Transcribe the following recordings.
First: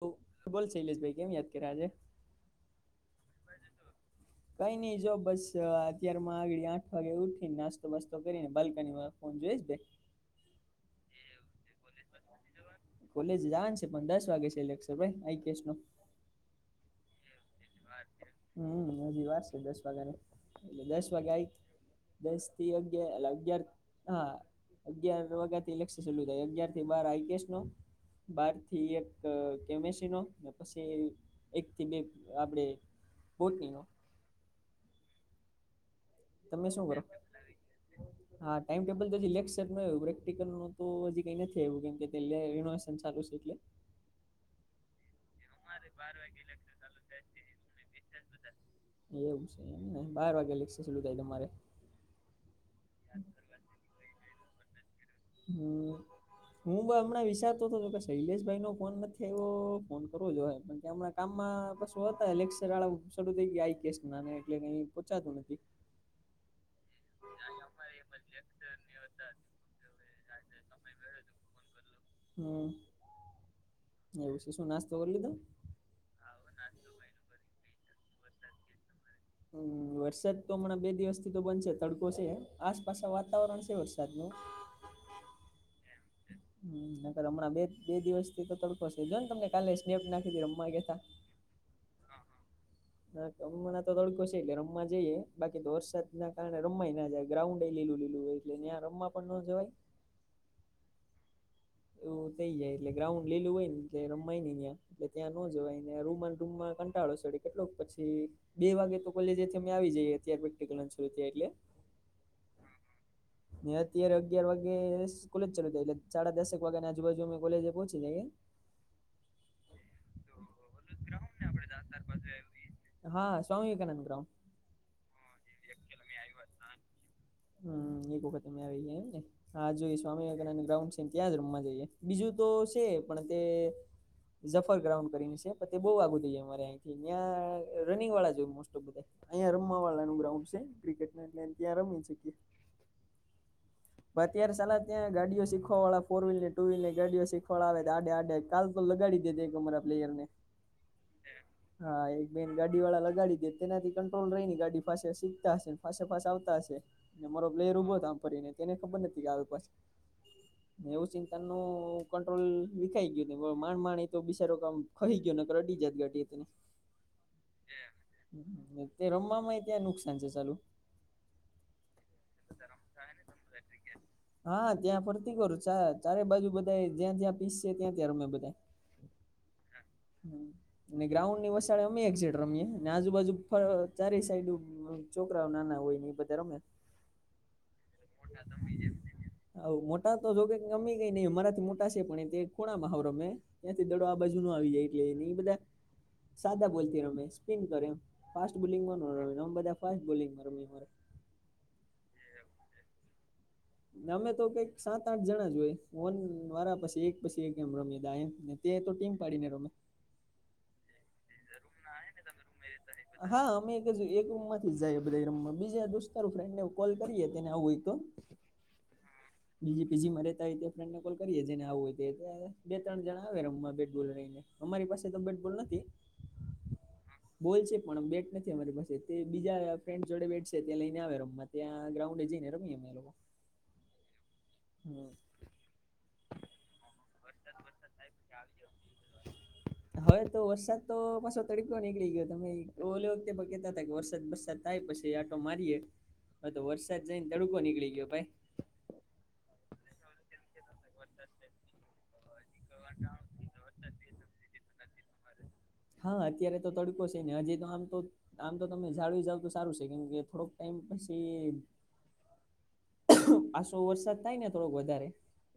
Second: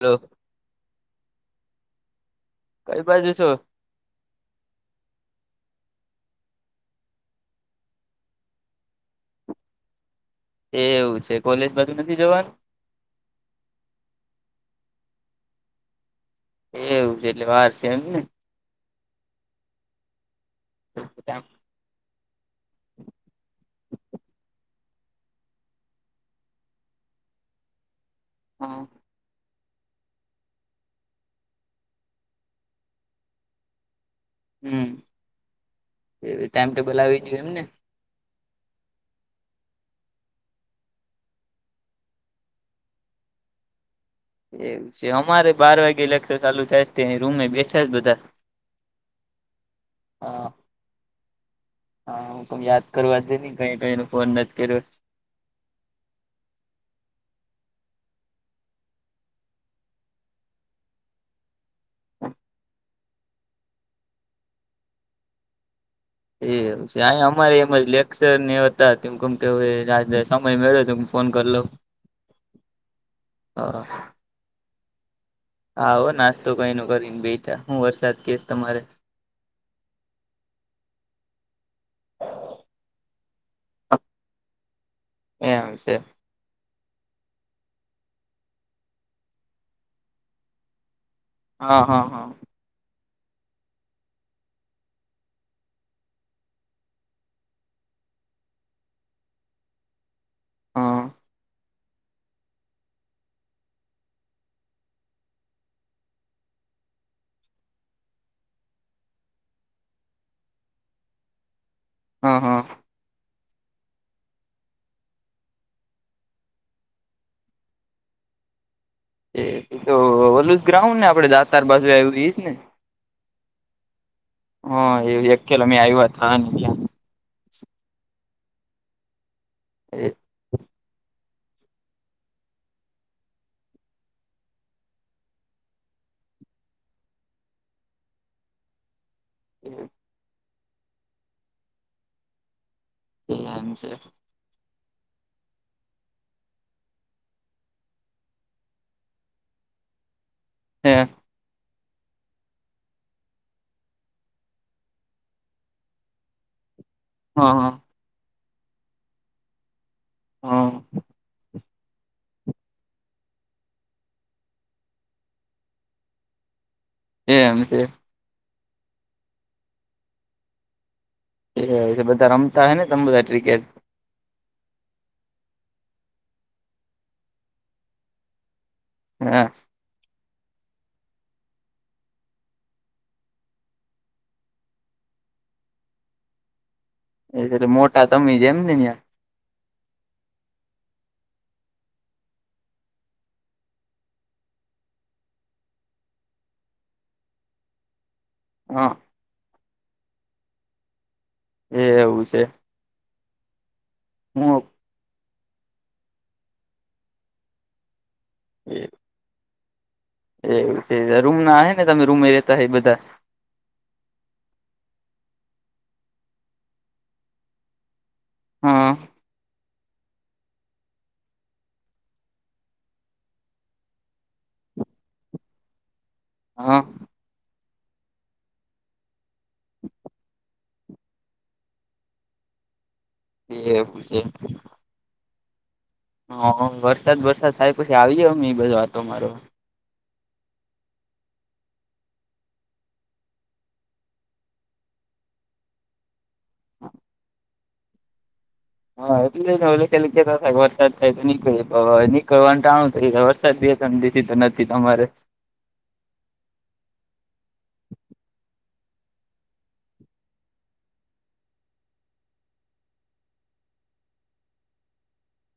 Hello હું બોલ શૈલેષ ભાઈ કેમ યાદ કર્યા આજે કઈ પછી શું. કઈ નહી જો બસ અત્યારમાં આગળ આઠ વાગે ઉઠીને નાસ્તો બાસ્તો કરીને બાલ્કનીમાં ફૉન જોઈશ ને એવું છે કોલેજ બાહું નથી જવાનું કોલેજ જવાન છે પણ દસ વાગે સેલેક્શન ભાઈ આ કેસ નો એવું છે એટલે વાર છે. એમને હમ્મ હજી વાર છે દસ વાગ્યા નુ એટલે દસ વાગે આ દસ થી અગયાર એટલે અગિયાર હા. અગિયાર વાગ્યા થી ઇલેક્શન શાલુ થાય અગિયાર થી બાર આઈપએસ નો બાર હા, થી એક અ કેમેસ્ટ્રીનો ને પછી એક થી બે આપણેે બોટલીનો હમ્મ. તમે શું કરો આવી ગયું [inaudible] હા ટાઈમ ટેબલ તો લેક્સટું પ્રેક્ટિકલ નુ તો હજી કઈ નથી આવું કેમ કે રિનોવેશન સારું છે એટલે એવું છે અમારે બાર વાગે લેક્ચર ચાલુ થાય રૂમે બેઠા જ બધા એવું છે એમ બાર હા વાગે લેક્ ચાલુ થાય તમારે હા હું કમ યાદ કરવા જ હી ક કઈ ફોન નથી કર્યો હમ હું બ હમણાં વિચારતો હતોતો કે શૈલેષભાઈ નો ફોન નથી, આવ ફોન કરવો જોએ પણ કે હમણાં કામમાં બ હતા એલેક્ર વાળા શરૂ થઈ ગયા આ કેસ ના એટલે પચાતું નથી. એ હ છે. અમારે એમ જ લેક્ચર ને હતા તેમ કેમ કે સમય મેળ્યો તો ફોન કરીલો હમ હ તું શું નાસ્તો કરલ તો હાો નાસ્તો કઈ ન કરીને બેઠા હું વરસાદ કેશ તમારે હમ વરસાદ તો હમણાં બે દિવસથી તો બનશે તડકો છે આસપાસ વાતાવરણ છે વરસાદ ન એ વિ છે. હમ અર હમણાં બે બે દિવસ થી તો તડકો છે જો ને તમને કાલે સ્નેપ નાખી રમવા ગયાતા. હા હા હા હ કમ ના તો તડકો છે એટલે રમવા જઈએ બાકી તો વરસાદ ના કારણે રમમાય ના જાય, ગ્રાઉન્ડ એ લીલું લીલું હોય. એટલે ્યાં રમવા પણ ન જવાય હા એવું થઈ જાય એટલે ગ્રાઉન્ડ લેલું હોય ને એટલે રમાય નને ત્યાં એટલે ત્યાં નો જોવાયને રૂમ રૂમમાં કંટાળો સડી કેટલોક પછી. બે વાગે તો કોલેથી અમે આવી જઈએ અત્યારે પ્રેક્ટલ થ એટલે હા હા ને અત્યારે અગિયાર વાગે કોલેજ ચાલુ થાય એટલે સાડા દસેક વાગ્યા ના આજુબાજુ અમે કોલેજ પહોંચી જાય. એ ઓલુસ ગ્રાઉન્ડ ને આપડે દાતાર બાજુ આવુંઈશ ને હા સ્વામી વિવેકાનંદ ગ્રમ હ એવું એક કલો મેં આવ્યો હતા. હમ એક વખત અમે આવીએમ ને હ જોઈ સ્વામી ગ્રાઉન્ડ છે ત્યાં જ રૂમમાં જઈએ બીજું તો છે, પણ તે જફર ગ્રાઉન્ડ કરીને છે બહુ આગુું થઈ અરે અંથી ત્યાં રનિંગ વાળા જોય, મો ઓફ બધા અહિયાં રમવા વાળાનું ગ્રાઉન્ડ છે ક્રિકેટ એટ ત્યાં રમી શકીએ એમ છે. અત્યારેલા ત્યાં ગાડીઓ શીખવાળા ફોર વ્હીલર ટુ વ્હીલર ગડીઓ શીખવાળ આવે તો આે આડે કાલ તો લગાડી દે કમરા પ્લેયરને હે હમ હા એક બેન ગાડી વાળા લગાડી દે તેનાથી કંટ્રોલ રહી ને ગાડી ફ શીખતા હશે ફ ફાસ આવતા હશે. ને મારો હા હા પ્લેયર ઉભો આમ ફરીને તેને ખબર નથી કે આવી હા પાસેને એવું ચિંત ન કંટ્રોલ વેખાઈ ગયો ને માણ માણ એ તો બિચારો કામ ખાઈ ગયો ને રડી જત ગાડીએત ને એમ છે. તે રમ ય ત્યાં નુકસાન છે, ચાલુ એય બધા રમતા હ ને તમે બધા ક્રિકેટ હા ત્યાં ફરતી કર ચારે બાજુ બધા જ્યાં જ્યાં પીસશે ત્યાં ત્યાં રમે બધા હા હમ ને ગ્રાઉન્ડ ની વસાળે અમે એક સેડ રમીએે ને આજુબાજુ ચારે સાઈડ છોકરાઓ ના હોય ને એ બધા રમે એટલે મોટા તમે જ એમ ને અહીંયા હ મોટા તો જો કે ગમી ગઈ નહી મારાથી મોટા છે, પણ એ ખૂણામાંવ રમે ત્યાંથી દડો આ બાજુ ન આવી જાય એટલેને એ બધા સાદા બોલતી રમે સ્પિન કરે એમ ફાસ્ટ હા બોલિંગમાં રમ બધા ફાસ્ટ બોલિંગમાં રમીરે એ એવું છે. અમે તો હું કઈક સાત આઠ જણા જોય ફોન વાળા પછી એક પછી એક એમ રમી દા એમ તે તો ટીમ પાડીને રમે એવું છે રૂમ ના હ ને તમે રૂમ રેતા હ બધા હા અમેજ એક રૂમ માંથી જઈએ બધા રૂમમાં બીજા દોસ્તાર ફ્રેન્ડ ને કોલ કરીએ તેને આવુંય તો હા બીજી પીજી મ રહેતા હોય ફ્રેન્ડ ને કોલ કરીએે જેને આવું હોય તે બે ત્રણ જણા આવે રમમાં બેટ બોલ રહીને અમારી પાસે તો બેટબોલ નથી હા બોલ છે પણ બેટ નથી અમારી પાસે તે બીજા ફ્રેન્ડ જોડે બેઠ છે તે લઈને આવે રૂમ મા ત્યાં ગ્રાઉન્ડે જઈને રમીએ અમે એ લોકો એ એપ છે હમ્મ હ વરસાદ વરસાદ થાય પછી આવી જવાનું એ બાજુ વાટો મારવા હવે તો વરસાદ તો પાછો તડફયો નીકળી ગયો તમે ઓલી વખતે કહેતા હતા વરસાદ વરસાદ થાય પછી આટો મારીએ [inaudible] હા તો વરસાદ જઈ ને તડકો નીકળી ગયો ભાઈ હા એટલું એવુ કેતા વરસાદ થાય તો નીકળે નીકળવા નુ [unintelligible] તબયત [unintelligible] નથી તમારે હા અત્યારે તો તડકો છે ને હજી તો આમ તો આમ તો તમે જાળવી જાવ તો સારું છે કેમ કે થોડોક ટાઈમ પછી [inaudible] આસો વરસાદ થાય ને થોડોક વધારે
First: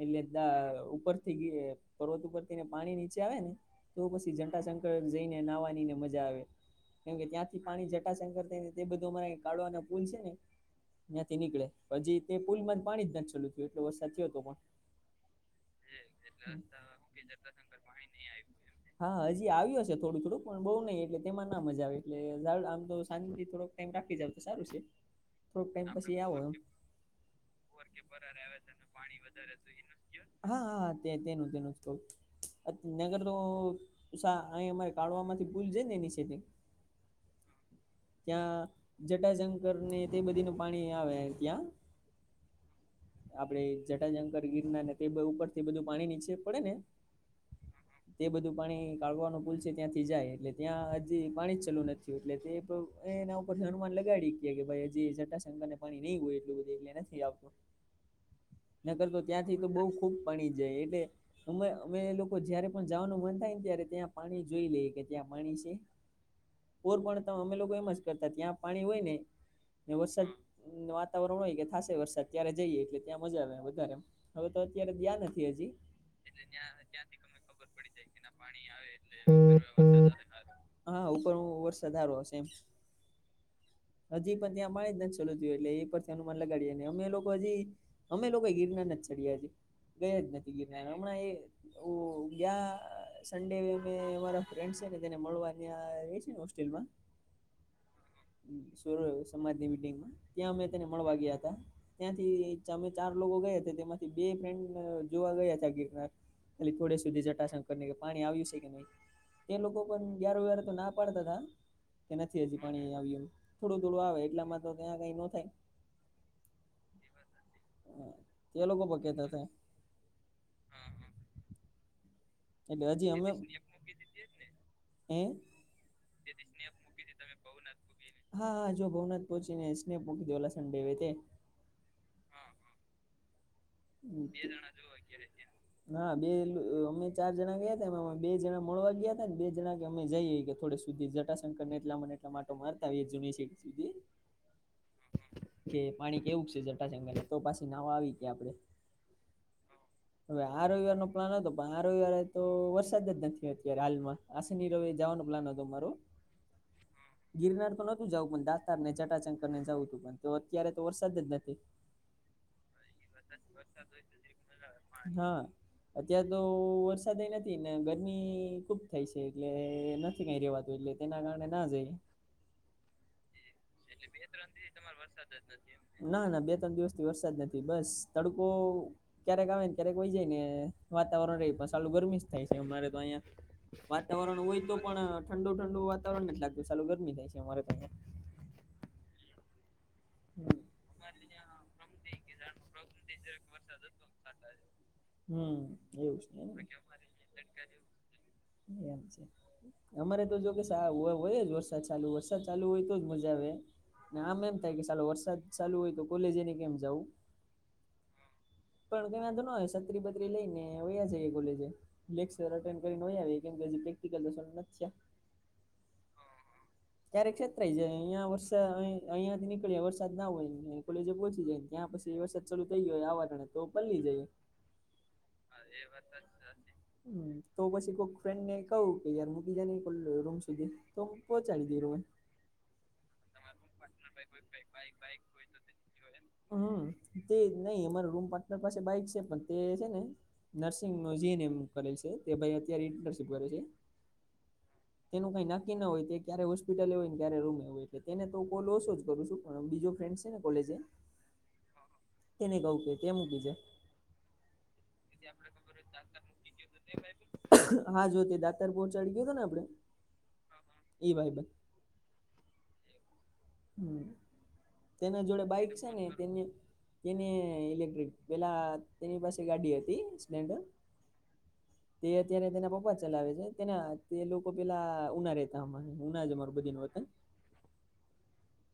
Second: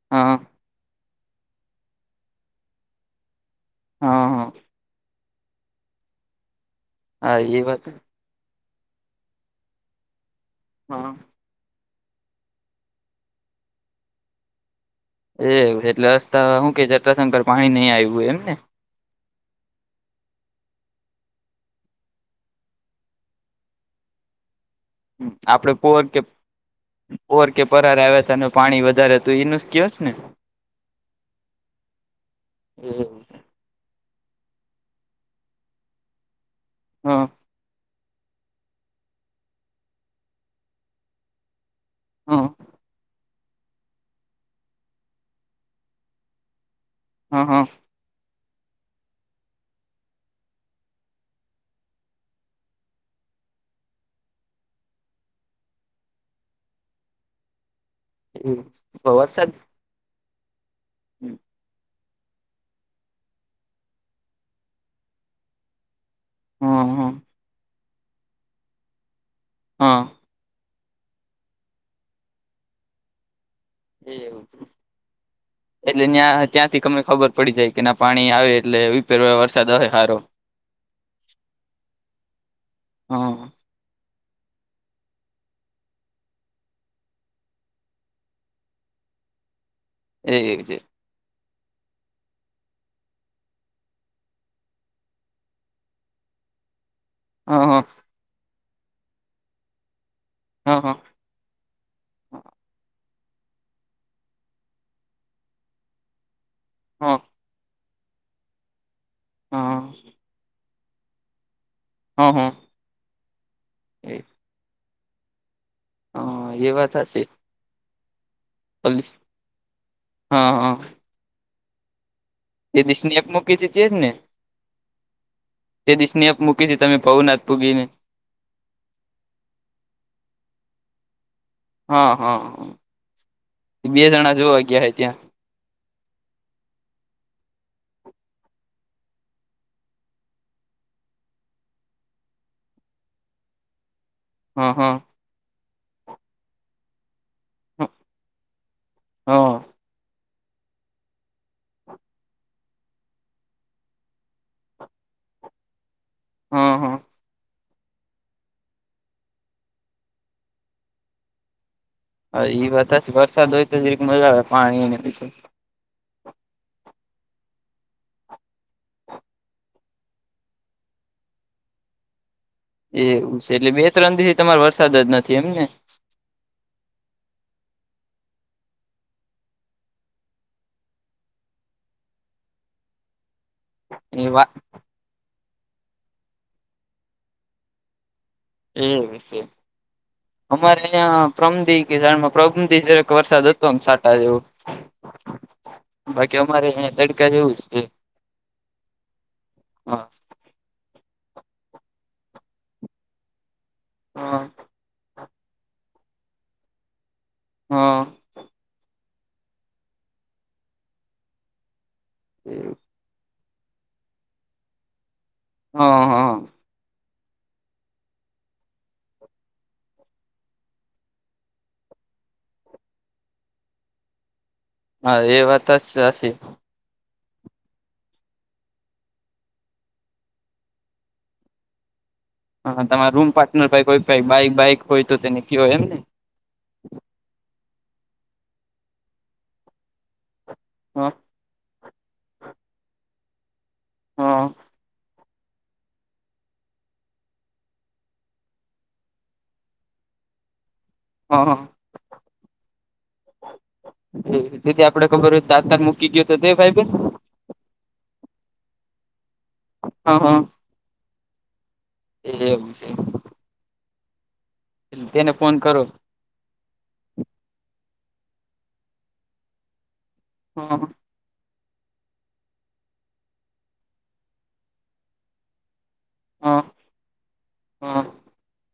એટલે હા દા ઉપર થી ગીરે પર્વત ઉપર થીને પાણી નીચે આવે ને તો હા પછી હા જટાશંકર જઈને નાહવાનીને મજા આવે કેમ કે હા ત્યાંથી એ વાત પાણી જટાશંકર થઈને એ બધું અમારે કાઢવાનો પુલ છે ને હા ત્યાંથી નીકળે હજી તે પુલ જ પાણી જ નથી ચાલુ થયું એટલો વરસાદ થયો હતો પણ એ એટલે રસ્તા શું કે જતા તા પણ ને પાણી નહી આવ્યું એમને એમ હા હજી આવ્યું હશે થોડું થોડુંક પણ બહુ નહી એટલે તેમાં ના મજા આવે એટલે આમ તો શાંતિથી થોડક [unintelligible] જાવ તો સારું છે થોડક આપડે ટાઈમ પોર પછી કે આવો એ પોર ઉપર કે પરાર છે આવ્યા હતા અને પરાણે પાણી હતું વધારે એનું એ જ કયો તેનું ને કિયોંને હા હા તેતે તેનુંજ તો [unintelligible] તો અહી અમારે કાઢવા મા થી ભૂલ જાય ને એની સેટિંગ હા ત્યાં જટાશંકર ને તે બધી નુ પાણી આવે ત્યાં હ આપણેે જટાજંકર ગીરના ને તે ઉપર થી બધું પાણી નીચે પડે ને હા હા તે બધું પણ કાળવાનો પુલ છે ત્યાંથી જાય એટલે ત્યાં હજી પાણી જ ચાલુ નથી એટલે તે એ એના ઉપરથી એનુંમાન લગાડી કે ભાઈ હજી જટા શંકરને પાણી નહી હોય એલું બધૂ એટકે નથી આપું વરસાદ તો બહુ ખૂબ પાણી જાય એટલે અ અમે લોકો જયારે પણ જવાનું મન થાય ને ત્યારે ત્યાં પાણી જોઈ લઈએ કે ત્યાં પાણી છે હા હા કોરફળ અમે લોકો એમ જ કરતા ત્યાં પાણી હોય ને હા વરસાદ વાતાવરણ હોય કે થાશે વરસાદ ત્યારે જઈએ એટલે ત્યાં મજા આવે એવું હવે તો અત્યારે ગિયા નથી હજી એટલે ત્યાં ત્યાંથી તમને ખબર ખબર પડી જાય ના પાણી આવે એટલે એ હા ઉપર વરસાદ હારો આવશે તે હા હજી પણ ત્યાં માી જ નથી ચાલતું એટલે એ પરથીંનુમાન લગાડીએ ને અમે લોકો હજી. અમે લોકો ગિરનાર જ ચડ્યાીએ ગયા જ એ નથી છે ગિરનાર હમણાં એ હું ક્યાં સન્ડે મેં અમારા ફ્રેન્ડ છે ને તેને મળવાની હોસ્ટેલમા હ હા સોરૂ સમાજની મિટિંગમાં ત્યાં અમે તને હા મળવા ગયા હતા. ત્યાંથી હા અમે ચાર લોકો ગયા હતા તેમાંથી બે ફ્રેન્ડ જોવા ગયા હતા ગિરનાર ખાલી થોડે હા સુધી જટાશંકર ને કે પાણી આવ્યું છે કે નહી. તે લોકો હા પણ ગ્યાર વાર તો ના પાડતા તા કે હા નથી હા હજી પાણી આવ એ થોડું થોડું આવે એટલામાં તો ક્યા કઈ નો થાય. હ એ વાતશે તે લોકો પણ કેતા હતા. હા એ એટલે દિશની અ મૂકી જી હતી જ ને હમ તે દિસ ને આપ મૂકીશ તમે પહ નાથ પૂગીને હા હા જો ભવનાથ પહોચી ને સ્નેપો કીધો લસડે તે હા હા હ બે જણા જોવા ગયા હ ત્યાં ત્યાં હા બે અમે ચાર જણા ગયા હતામે બે જણા મળવા ગયા હતા ને બે જણા કે અમે જઈએ કે થોડ સુધી જ એટલા મ એટો મારતાુનટીધી હા હા. કે પાણી કેવું છે જટાશંગને તો પાછી નાવ હા આવી કે આપડે હા હવે આ રવિવાર નો પ્લાન હતો પણ આ રવિવારે તો વરસાદ જ નથી અત્યારે હાલમાં આશ ની ર જવાનો પ્લાન હતો હતો મારો હા ગિરનાર તો ન જવું પણ દાતર ને ચટાચંકર ને જવું તું પણ તો અત્યારે તો વરસાદ જ નથી. હ એ વાત વસાદોયત જ રક મા હા અત્યાર તો વરસાદ નથી ને ગરમી ખુબ થઈ છે, એટલે નથી કઈ રેવાતું એટલે તેના કારણે ના જઈ. એવું છે એટલે બે ત્રણ દી થી તમાર વરસાદ જ નથી એમને ના ના બે ત્રણ દિવસથી વરસાદ નથી બસ તડકો ક્યારેક આવે ને ક્યારેક વય જાય ને વાતાવરણ પણ સાલું ગરમી જ થાય છે અમારે તો અહિયાં એ વાતાવરણ વાત હોય તો પણ ઠંડુ ઠંડુ વાતાવરણ ન જ લાગતું ચાલું ગરમી થાય છે, અમારે કંયા હમ છે. અમારે અહં પ્રમધિ કે ઝાડમાં પ્રધિ જેક વરસાદ હતો એમ સાટા જેવું હમ્મ એવું જ તડકા જેવું જ છે ન મ છે, હા અમારે તો જો [unintelligible] હોય વરસાદ ચાલુ વરસાદ ચાલુ હોય તોજ મજા આવે હા આમ એમ થાય કે ચાલો વરસાદ ચાલુ હોય તો કોલેજ એને કેમ જવું હા પણ ત તો નય છત્રી પત્રી લઈનેયા જ કોલેજ લેક્ચર અન્ કરી ન આવે કેમ કે પ્રેક્ટિકલ તો છે. હા હા ક્યારેક છેતરાઈ જાય અહીિયાં વરસા અ અહિયાંથી નીળે વરસાદ ના હોય ને કોલેજે પહોંચી જાય ને ત્યાં પછી વરસાદ ચાલુ થઈ ગય આ વાટણે તો પલી જઈએ. હા એ વાત જ સાી હમ્મ તો પછી કોઈક ફ્રેન્ડ ને કહું કે યાર મૂકીજાને નહીં ખો રૂમ સુધી તો હ પહોચાડી દી ર હા તમારા રૂમ પાર્ટનર ભાઈ કોઈ બાઈક બાઈક હોય તો તેને કયો હોય, એમ ને હમ્મ તે નહી અમારો રૂમ પાર્ટનર પાસે બાઈક સે પણ તે છે, ને નર્સિંગ નો હા જીનેમ કરેલ છે, તે ભાઈ અત્યારે ઇર્નશીપ કરે છે. હ. તેનું કઈ નક્કી ના હોય તે ક્યારે હોસ્પિટલ એ હોય ક્યારે રૂમે હોય તેને તો કોલ ઓછો જ કરું છું પણ બીજો ફ્રેન્ડ છે, ને કોલેજે હ હ તેને કહું કે તે મૂકી જાય દીદી આપડે ખબર હોય દાતર મુ કઈ ગયો [unintelligible] હા જો તે દાતર પહોંચાડી ગયો હતો ને આપડે હા ઈ ભાઈબંધ હ એમ છે. હમ્મ તેના તેને જોડે ફોન બાઈક કરો છે ને? તેને તેને ઇલેક્ટ્રિક પેલા તેની પાસે ગાડી હતી હા [inaudible] તે અત્યારે તેના પપ્પા ચલાવે છે, તેના તે લોકો પેલા ઉના રેતા અમા ઉના જ અમારું હા બધી નું વતન હા.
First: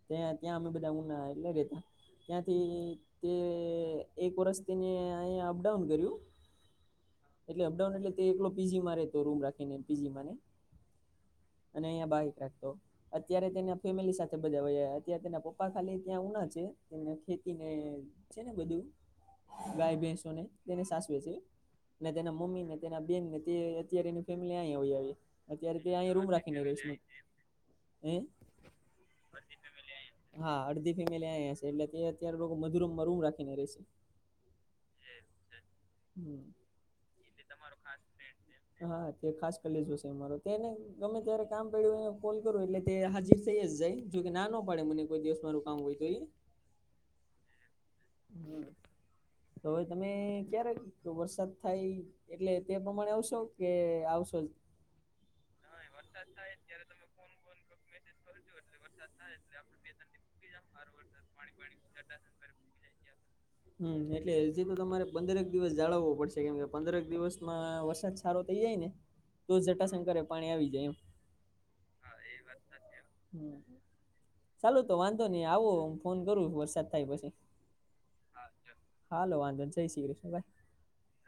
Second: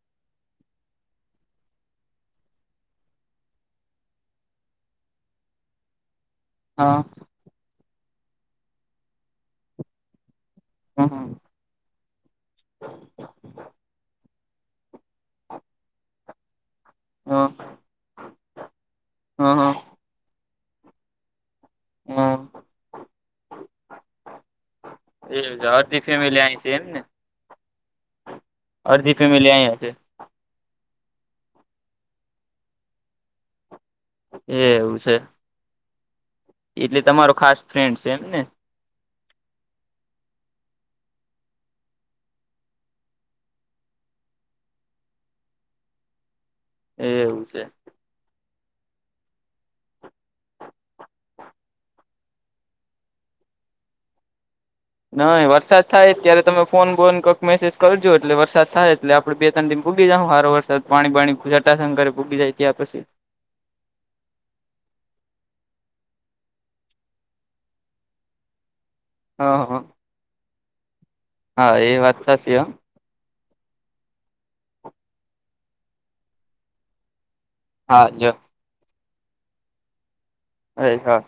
ત્યાં ત્યાં અમે બધા ઉના એટલે રેતા ત્યાંથી તે એક વર્ષ તેને અહીયા અપડાઉન કર્યું હા. એટલે અપડાઉન એટલે તે એકલો પીજી મા રેતો રૂમ રાખીને પીજીમા ને હા હા. અને અયા બાઈક રાખતો અત્યારે તેના ફેમિલી સાથે બધા ઓયા અતયાર તેના પપ્પા ખાલી ત્યાં ઉના છે. એને હા ખેતી ને છે, ને બધું હા ગાય ભેસો ને તેની સાસવે છે, ને હા તેના મમ્મી ને તેના બેનને તે અત્યારે એની ફેમિલી આય વઇ આવલી [unintelligible] આય છે, એમને એ અડધી ફેમેલી આયા છે. હા અડધી ફેમિલી આયા છે, એટલે તે અત્યારે મધુરૂમ માં રૂમ રાખીને રહીશે એ એવું છે. હમ્મ. એટલે તમારો ખાસ ફ્રેન્ડ સે એમ ને? હા, તે ખાસ કલેજો છે, મારો તેને ગમે ત્યારે કામ પડ્યું કોલ કરો એટલે તે હાજીર થઈ જાય જોકે ના પડે મને કોઈ દિવસ મારૂ કામ હોય તો એ એવું છે. હમ તોવે તમે ક્યારે વરસાદ થાય એટલે તે પ્રમાણે આવશો કે આવશો જ નય વરસાદ થાય તયારે તમે ફોન બોન કઈક મેસેજ કરજો એટલે વરસાદ થાય એટલે આપડે [unintelligible] પુગી જાહુ હારો વરસાદ પાણી બાણી જટાશંકરે પુગી જાય ત્યાં પછી હમ્મ એટલે જે તો તમારે પંદરેક દિવસ જાળવવો પડશે કેમ કે પંદરક દિવસમાં વરસાદ સારો થઈ જાય ને હ તો હ જટાશંકરે પાણી આવી જાય એમ હા એ વાત સાચી હમ્મ ચાલુ તો વાંધો નહી આવો હુ ફોન કરું વરસાદ થાય પછી હા જો હાલો વાંધો જય શ્રી કૃષ્ણ ભાઈ એ હ